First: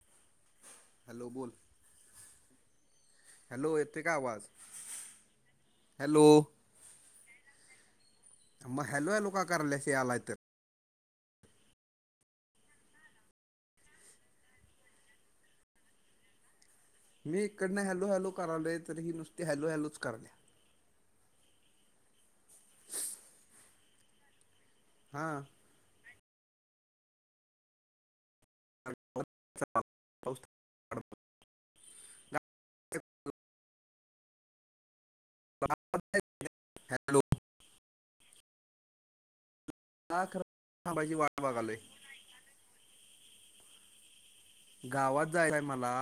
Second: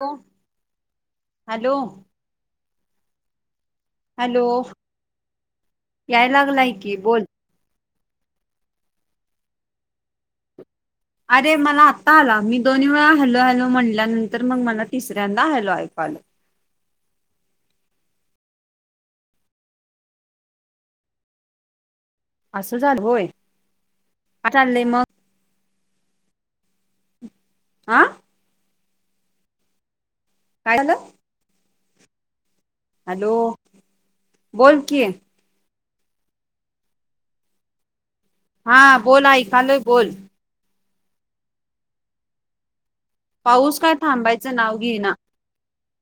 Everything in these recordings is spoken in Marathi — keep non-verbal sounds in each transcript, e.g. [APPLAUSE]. [UNINTELLIGIBLE] हॅलो, हॅलो येते का हॅलो. आवाज हॅलो याय लागलाय कि बोल, मग हॅलो हॅलो का कराल्सास यालाय तर, अरे मला आता आला, मी दोन्ही वेळा हॅलो हॅलो म्हणल्यानंतर मग मला तिसऱ्यांदा हॅलो ऐकू आलं. [INAUDIBLE] मी इकडन हॅलो हॅलो करालोय. तर ही नुसती हॅलो हॅलोच कराल्या. असं झालं होय, काय चाललंय मग हा आं, काय झालं [UNINTELLIGIBLE] हॅलो बोल कि [UNINTELLIGIBLE] हा बोल आयकालय बोल हाबाजी वाळ वाघ आले पाऊस काय थांबायचं नाव घेना गावात जायचंय मला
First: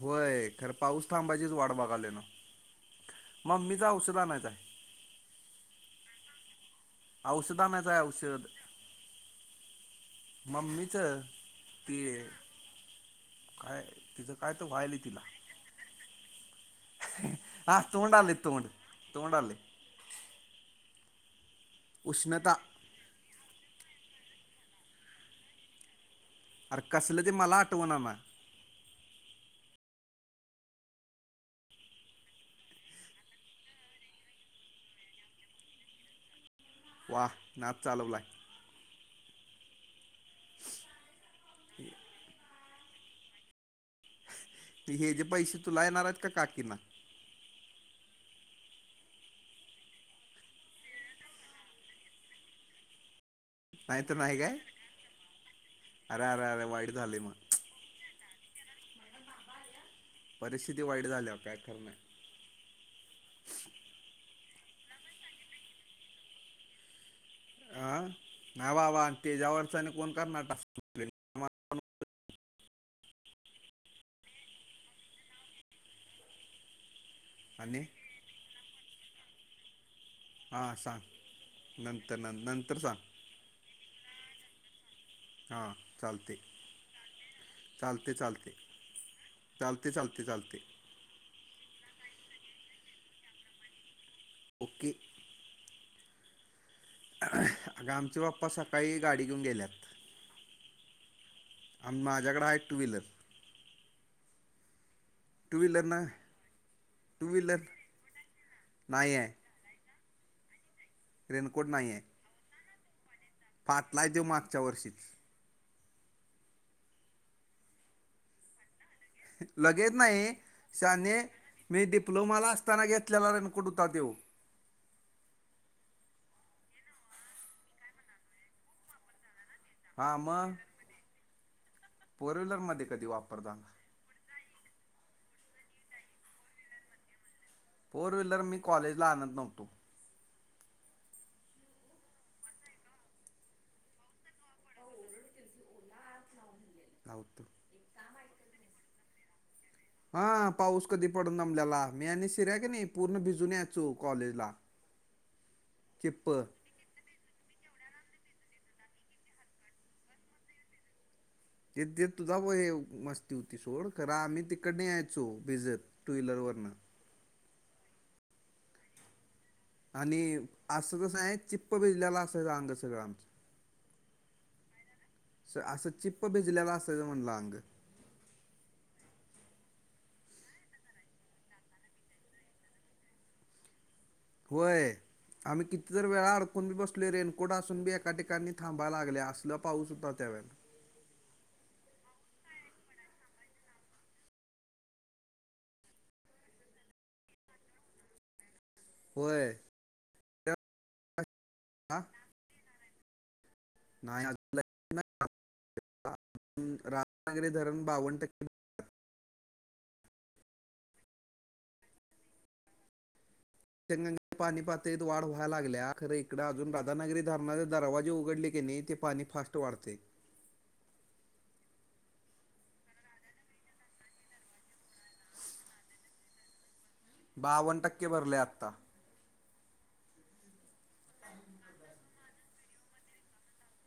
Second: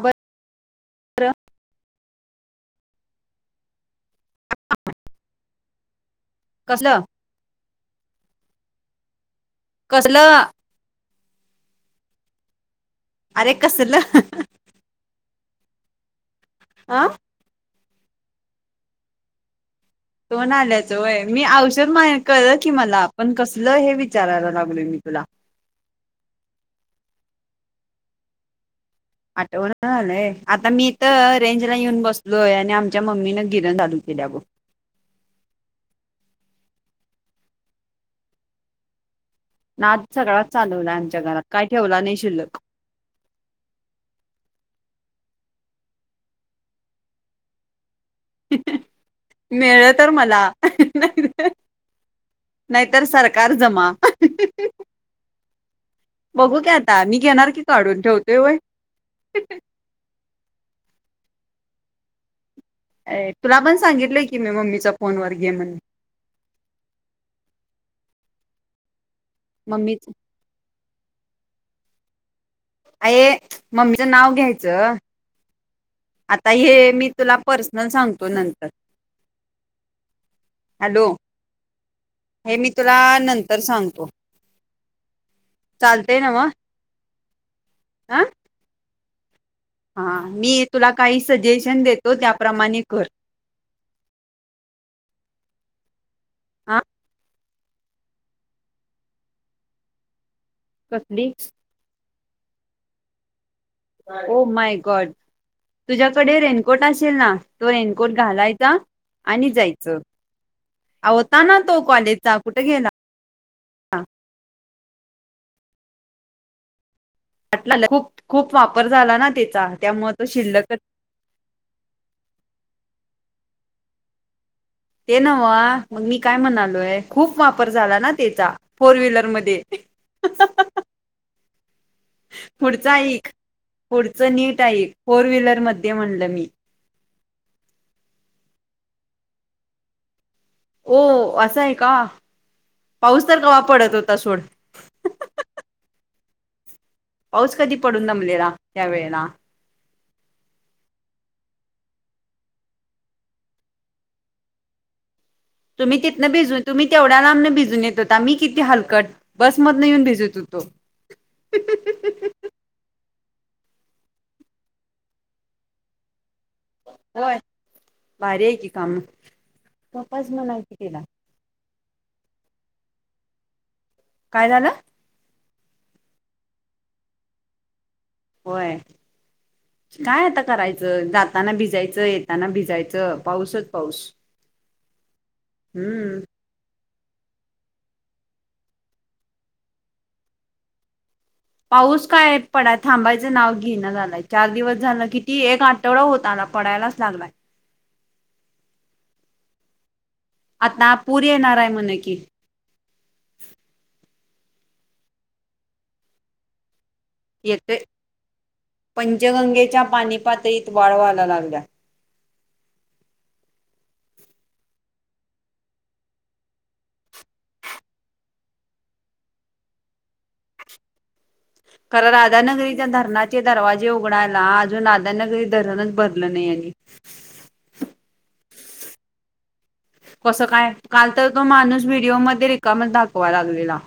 होय खर पाऊस बरं थांबाचीच वाढ बघाले ना मगमीचा उशरा नाहीचाय कसलं औषधनाचय औषध कसलं [UNINTELLIGIBLE] मम्मीच ते अरे काय कसलं तिचं काय तर व्हायल तिला आं हां तोडाली तोड तोंड आली तोन आल्याचय मी औषध मा उष्णता कर की मला आपण कस तलं हे विचारायला लागल मी तुला कसलं ते मला आठवण ना आठवण झालंय आता मी इ तर रेंज ला येऊन बसलोय आणि आमच्या मम्मीन गिरण झालू [UNINTELLIGIBLE] वाह नाच चालवलाय ना आज सगळाच चालवला आमच्या घरात काय ठेवला नाही शिल्लक हे जे पैसे तूला येणार आहेत का काकीना मिळलं तर मला नाही नाहीतर सर जमा नाही तर नाही काय अरे अरे बघू अरे का वाईट आता मी झाले घेणार मग की काढून ठेवत ते परिस्थिती वाईट झाल्या काय खर नाही कि मी मम्मीचा फोन व गेमन अं ना वा वा तेच्यावरचंने मम्मीच कोण करणार टाक अ मम्मीचं नाव घ्यायचं आता हे मी तुला आणि पर्सनल सांगतो नंतर हां सांग हॅलो नंतर नं हे मी नंतर तुला नंतर सांगतो हा चालतंय ना चालते मग चालते हा चालते चालते हा चालते चालते मी तुला काही सजेशन देतो त्याप्रमाणे कर उके हा आमचे बाप्पा सकाळी गाडी घेऊन गेल्यात कसली माझ्याकडे आहेा two wheeler my God two wheeler ना तुझ्याकडे रेनकोट असेल टू ना व्हीलर तो रेनकोट घालायचा नाही आहे आणि जायचं होता ना तो कॉलेजचा कुठे गेला पाटलाय देऊ मागच्या वर्षीच ट खूप खूप वा लगेच नाही शने मी डिप्लोमाला असताना घेतलेला कडुता देव ते नव मग मी काय म्हणालोय खूप वापर झाला ना त्याचा फोर व्हीलर मध्ये हा आम पुढ वापरताना पुढच नीट फोर व्लर मध्ये म्हणलं मी फोर व्हीलर मी कॉलेजला आणत नव्हतो हो असंय का पाऊस तर कावा पडत होता सोड लावतो पाऊस कधी पडून जमलेला त्यावेेळेला हा पाऊस कधी पडून जमल्याला मी आणि शिर्या क नाही पूर्ण भिजून यायचो कॉलेजला तुम्ही चिप्प तिथं भिजून तुम् तेवढ्या नां भिजून येत आता मी किती हलकट बसमधन येऊन भेजत होतो ते ते तुझा मस्ती होती सोड खरा आम्ही तिकड न यायचो भिजत टू व्हीलर व होय ब आहे की काम आणि पप्पाच म्हणाल की असं तिला कसं आहे चिप्प भिजलेला असाय अंग सगळं आमचं काय झालं असं चिप्प भिजलेला असा म्हणलं अंग होय काय आता करायचं जाताना भिजायचं येताना भिजायचं पाऊसच पाऊस होय आम्ही किती जर हम्म वेळा अडकून बी बसतो आपले रेनकोट असून बी एका ठिकाणी थांबा लागले असल पाऊस होता त्यावेळे पाऊस काय पड थांबायचं नाव घेणं झालंय चार दिवस झालं किती एक आठवडा होत आला पडायलाच लागलाय वर आताता पूरी ये नाराय म्हणे की नाही यथ धरण बावन्न टक्के पंचगंगे पाणी पातळी त वाळ वाला लागला ्यंग पाणी पातळीत वाढ व्हायला लागल्या खर इकडे अजून राधानगरी धरणाचे दरवाजे उघडले क नाही पाणी फास्ट वाढते [INAUDIBLE] कारण राधानगरीच्या धरणाचे दरवाजे उघडायला अजून राधानगरी धरणच भरलं नाही यांनी बावन टक्के भरले आता कस काय काल तर तो माणूस व्हिडिओमध्येध्ये रिकामच दाखवाय लागलेला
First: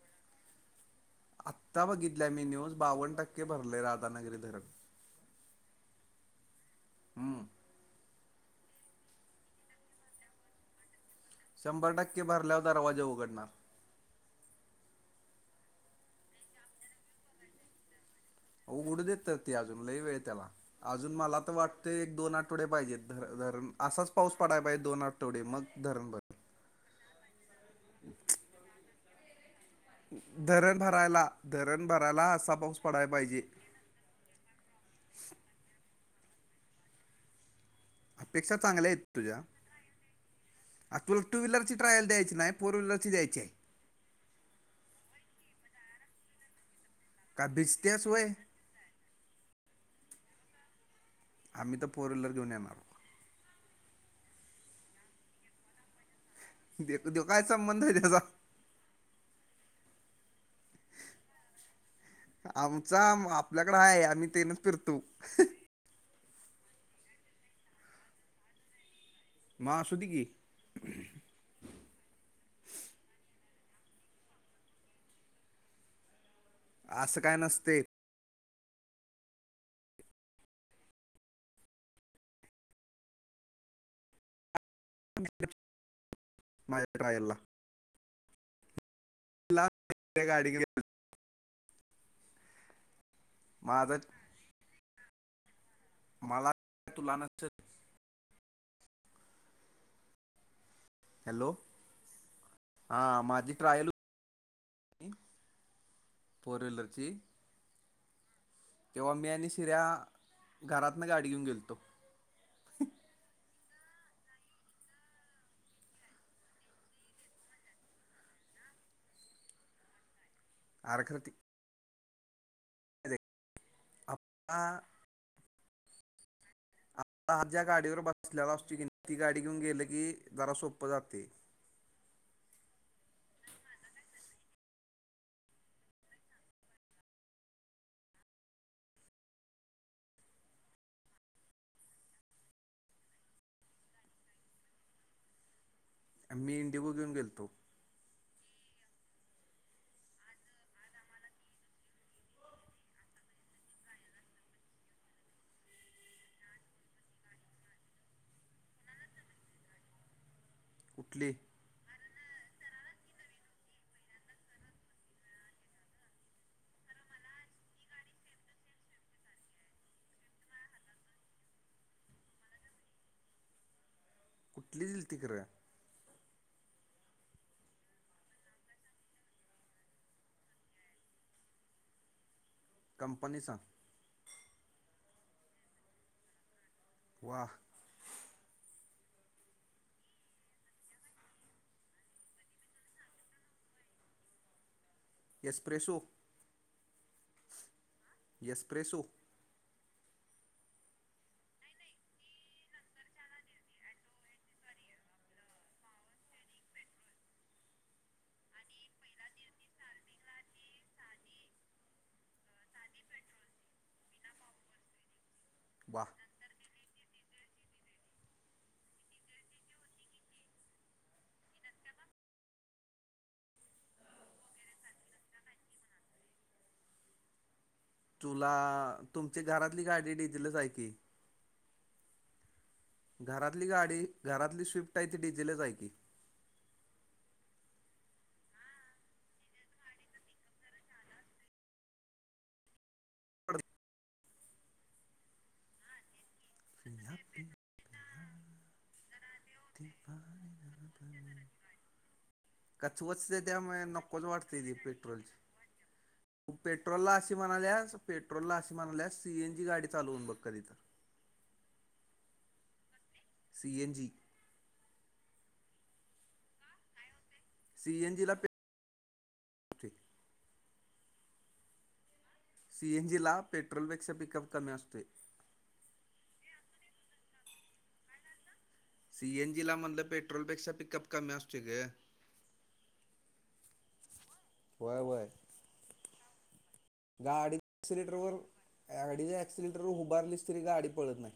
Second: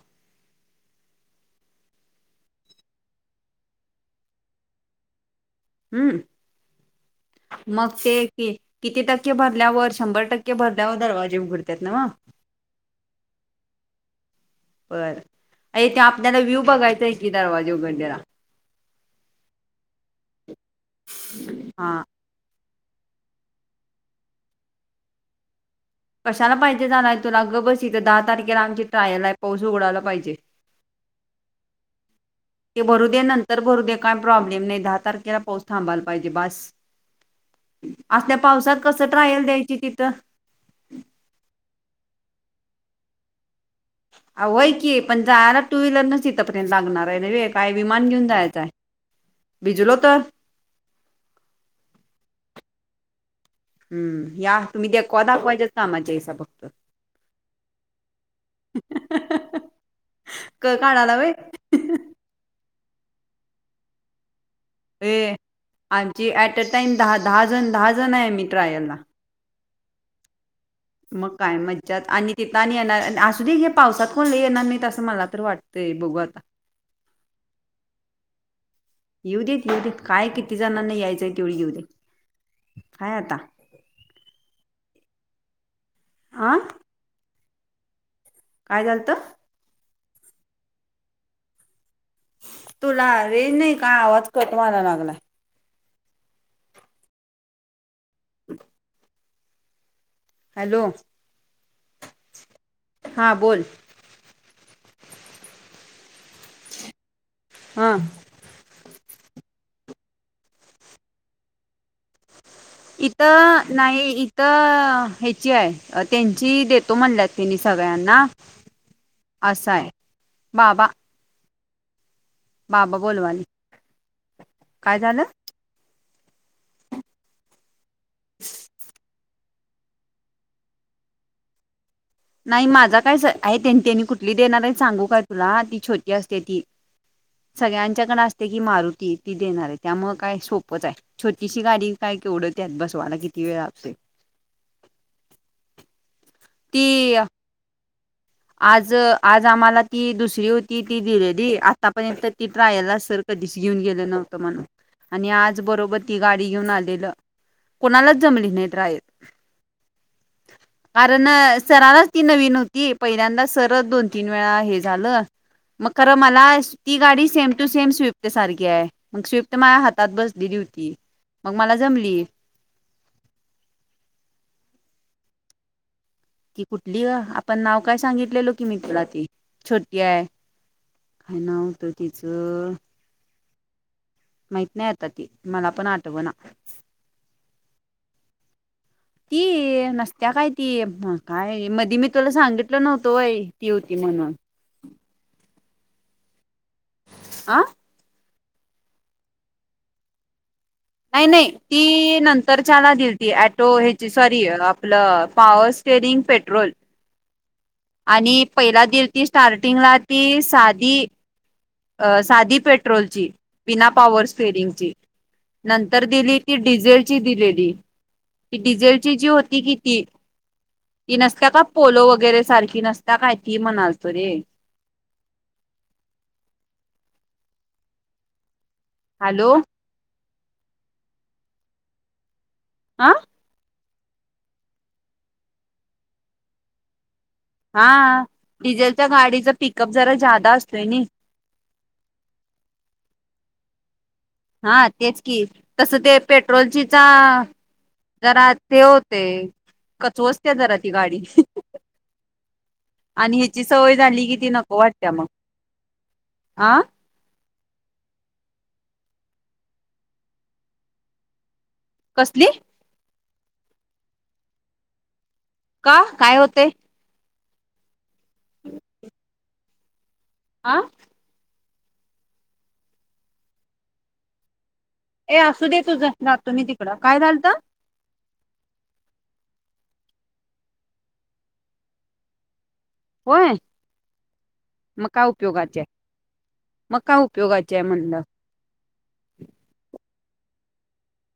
आत्ता बघितल्या मी न्यूज बावन्न टक्के भरले राधानगरी धरण हम्म हम्म मग ते किती टक्के भरल्यावर शंभर टक्के भरल्यावर दरवाजे उघडतात ना शंभर मग टक्के भरल्यावर दरवाजे उघडणार बर अ ते आपल्याला व्ह्यू बघायचं आहे की दरवाजे उघडलेला उघडू देत तर ती अजूनला वेळ त्याला अजून मला तर वाटत हा एक दोन आठवड्या पाहिजेर असाच पाऊस पडाय पाहिजे दोन आठवडे मग धरण भर कशाला पाहिजे झालाय तुला ग बस इथं दहा तारखेला आमची ट्रायल आहे. पाऊस उघडायला पाहिजे धरण भरायला धरण भरायला अस ते भरू दे्या नंतर भरू दे काय प्रॉब्लेम नाही दहा तारखेला पाऊस थांबा पाहिजे बास. असल्या अपेक्षा पावसात चांगल्या आहेत कसं तुझ्या ट्रायल द्यायची तिथं आ तुला टू व्हीलरची ट्रायल द्यायची नाही फोर वहीलर दयची अऐ क पण जायला टू व्हीलर नच इथपर्यंत लागणार काही का नाही काय भिजतेस विमान वय घेऊन जायचंय भिजलो तर आ् तर फोर व्ीललर जोनणार हम् या तुम्ही द कवा दाखवायच्याच का आमझच्या हिसाबघ दे दे काय संबंध आहे त्याचा क काढला भाई आमचा आपल्याकडे आहेय आम्ही तेनच फिरतो जी ऍट अ टाइम दहा दहा जण दहा जण आहे मी ट्रायलला मा असधिक मग काय मज्जात आणि तिथं आणि येणार असू दे हे पावसात कोण येणार नाहीत असं मला तर वाटतंय ते बघू आता. असं काय नसतेय. येऊ देत येऊ देत काय किती जणांना यायचंय तेवढी येऊ दे. हाय आता. आ माय रायल [UNINTELLIGIBLE] काय झालतं. गाडी [UNINTELLIGIBLE] तुला रेज नाही का माझा आवाज कटवायला लागलाय. मला तुलाना नसतात. [INAUDIBLE] हॅलो हॅलो हा माझी ट्रायल हू हे फोर व्हीलर ची. ह. तेव्हा मी आणि शिऱ्या घरातन गाडी घेऊन गेलतो. इथं नाही इथं ह्याची आहे, त्यांची देतो म्हणल्यात त्यांनी सगळ्यांना. असा हाय. आर्हृती. बाबा बोलवालय आपला काय झालं. आझ्या गाडीवर बसलेला [UNINTELLIGIBLE] असत की नाही ती गाडी घेऊन गेल की, जरा सोप जातेय. नाही माझा काय स आहे, त्यांनी त्यांनी कुठली देणार आहे, सांगू काय तुला ती छोटी असते ती. सगळ्यांच्याकडे असते की मारुती ती देणार आहे, त्यामुळे काय सोपच आहे, छोटीशी गाडी काय. की उडतत बसवाला किती वेळ लागतोय. मी इंडिको घेऊन ती गेलतो. आज आज आम्हाला ती दुसरी होती, ती दिलेली आतापर्यंत ती ट्रायल सर कधीच घेऊन गेलं नव्हत म्हणून आणि आज बरोबर ती गाडी घेऊन आलेलं. कोणालाच जमली नाही ट्रायल. कारण कुठली सरलाच ती नवीन होती. पहिल्यांदा सर दोन तीन वेळा हे झालं मग खर मला स्वि ती गाडी सेम टू सेम स्विफ्ट सारखी आहे, स्विफ्ट माझ्या हातात बसलेली. तर ती म मला जमली. कुठली दिलती खरं. ती कुठली ग आपण नाव काय सांगितलेलो की मी तुला, ती छोटी आहे. काय नाव होतं तिचं, कंपनीचाां, माहित नाही आता, ती मला पण आठवना, व, की ते नसत्या काय ती काय मध मी तुला सांगितलं नव्हत ती होती म्हणून [INAUDIBLE] एक्सप्रेसो. आ. यसप्रेसो. नाही नाही ती नंतरचला दिल ती ऍटो हची सॉरी आपलं पावस स्टेरिंग पेट्रोल. आणि पहिला दिल ती स्टार्टिंगला ती साधी अ साधी पेट्रोलची बिना पॉवर स्टेरिंगची. वा नंतर दिली ती डिझेलची. ती दिलेली डिझेलची जी होती कि ती. ती नसता का पोलो वगैरे सारखी नसता काय ती म्हणाल तो रे. [INAUDIBLE] तुला तुमची हॅलो घरातली गाडी डिझेल च आहे की, आ घरातली गाडी घरातली स्विफ्ट, आहे ती डडीझेलच हाय की, हा डिझेलच्या गाडीचा पिकअप जरा, जादा असतोय न, [INAUDIBLE] हा तेच की तसं ते पेट्रोलचीचा ह्या जरा ते, ते कचवस्त जराची गाडी, कछ आणि वचते, ह्याची त्यामुळे सवय नकोच झाली की वाटते ती नको वाटत्या पेट्रोल मग ची, हा पेट्रोलला म्हणाल्यास पेट्रोलला अशी, म्हणाल्यास सीएन जी गाडी चालूून बघ कधी तर, कुठली, सीएन जी, का काय होते, सीएन जीला, [UNINTELLIGIBLE] [UNINTELLIGIBLE] आ, सीएन जी ला, पेट्रोलपेक्षा पिकअप कमी असत. ए असू दे तुझ राह, तु मी तिकडं काय झालत? सीएन जी ला म्हधलं, पेट्रोल पेक्षा पिकअप कमी असते ग, होय होय म होय काय उपयोगाचे, मग काय गाडी उपयोगाचे आहे एक्सिलेटर म्हणलं वाडी गाडीच्या, एक्सिलेटर व उभारली तरी गाडी पळणा,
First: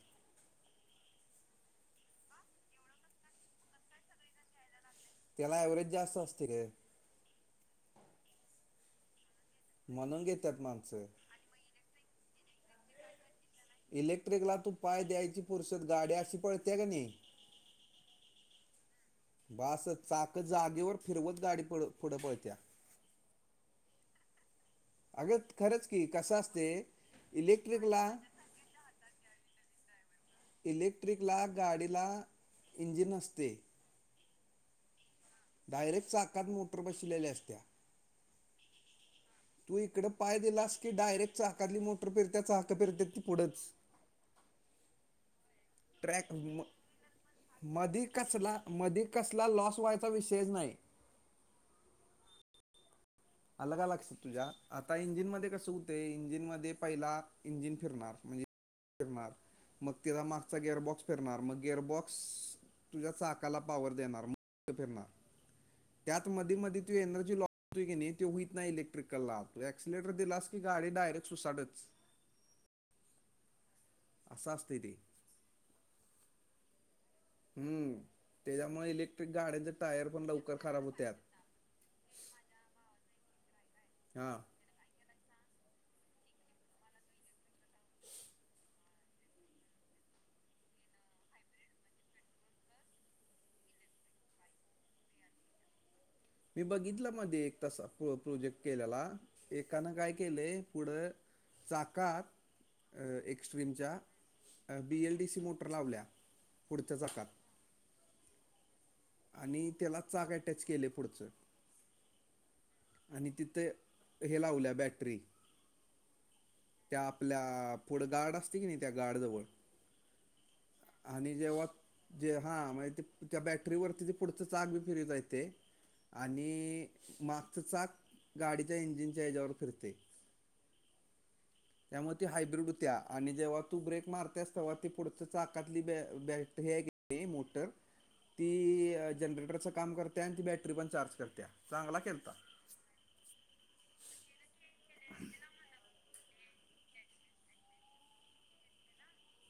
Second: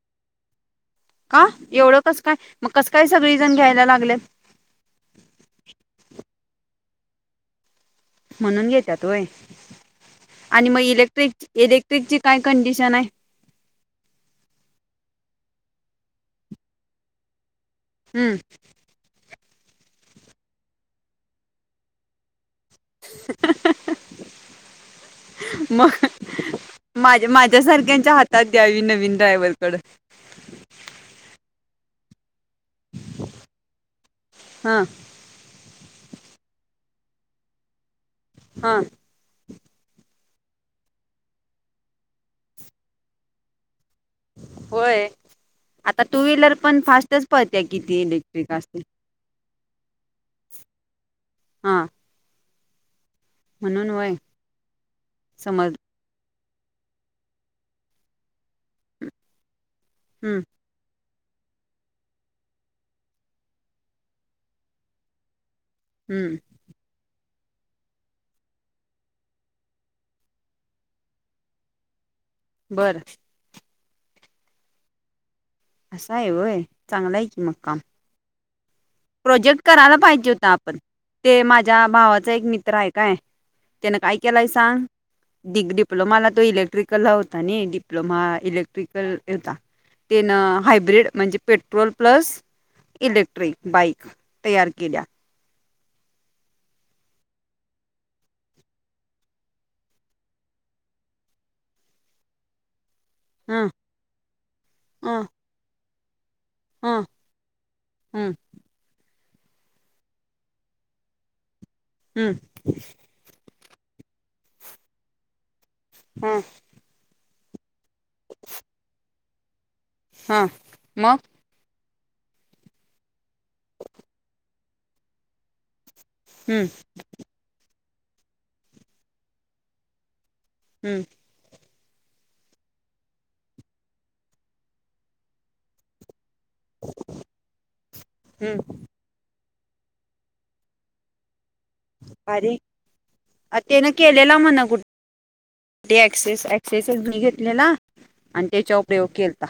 का एवढं कस काय मग कस काय, सगळी जण घ्यायला लागल्यात. त्याला एव्हरेज जास्त असतय ग, म्हणून घ्याच्या व्य, म्हणून घेतात आणि मग माणसं. इलेक्ट्रिक त्याची काय कंडिशन आहे. इलेक्ट्रिकला तू पाय द्यायची पुरुसद, गाडी्या अशी पळते का नाही. हम्म बस चाक जागेवर फिरवत, गाडी पुढं पडत्या, [UNINTELLIGIBLE] अग मग खरंच की कसं असत, माझ्या माझ्या सारख्यांच्या हातात द्यावी, नवीन ड्रायवर कडं, इलेक्ट्रिकला गाडीला इंजिन नसतय. हा डायरेक्ट चाकात मोटर बसलेल्या असत्या हा तू इकड पाय दिलास की डायरेक्ट चाकातली मोटर पिरत चाहक पिरत्या ती पुढच होय, आता टू ्रॅक व्हीलर पण फास्टच पळत्या मध किती कस इलेक्ट्रिक असते मध कसला लॉस व्हायचा विषय, नाही हा अल काय म्हणून वय लक्ष्यात, तुझ्या आता इंजिन मध्ये कस समज होतें इंजिन म, ते पहिला इंजिन फिरणार म्हणजे, मग तेचा हम्म मागचा गेर बॉक्स फिरणार, फिरणार मग गिअरबॉक्स तुझ्या, चाकाला पावर देणार म फिरणार, त्यात हम्म मध मधी, तू एनर्जी लॉस हो की नाही, ते होईत नाही इलेक्ट्रिकलला, तो एक्सिलेटर दिलास की गाडी डायरेक्ट सुसाट च, बरं असशा स्थिती असा आहे वय चांगला आहे कि मक्काम हम्म त्याच्यामुळे इलेक्ट्रिक प्रोजेक्ट गाड्यांचे करायला टायर पण पाहिजे होता लवकर आपण खराब होत्यात ते माझ्या भावाचा एक मित्र आहे काय त्यानं काय हां केलंय सांग डिग्री डप्लोमाला तो इलेक्ट्रिकल ह होता ना डिप्लोमा इलेक्ट्रिकल होता तेन हायब्र्रीड म्हणजे पेट्रोल प्लस इलेक्ट्रिक बाईक तयार केल्या मी बघितलं मध्ये एक तसा प्रोजेक्ट केल्याला एकानं काय केलंय पुढं चाकात ह एक्स्ट्रीमच्या बी एल ह डी सी मोटर लावल्या पुढच्या जकात हम् आणि त्याला चाक अटॅच केले पुढचं हम्म आणि तिथे हे लावल्या बॅटरी हा त्या आपल्या पुढं गार्ड असते की नाही त्या गार्डजवळ हा मग आणि जेव्हा जे हा म्हणजे ते त्या बॅटरीवररती ते पुढच चाग बी फिरता येत हम्म आणि मागचचाक गाडीच्या इंजिनच्या हच्यावर फिरते हम्म त्यामुळे त हायब्र्रीड होत्या आणि जेव्हा तू ब्रेक मारतेस तेव्हा ती पुढ चाकातली हे मोट त हम्म जनरट काम करत आणि ती बॅटरी पण चार्ज करत अरे अ तेन केलेला म्हणा कुठे पाणी पातळी क्सेस एक्सेसच मी घेतलेला आणि त्याचापयोग केता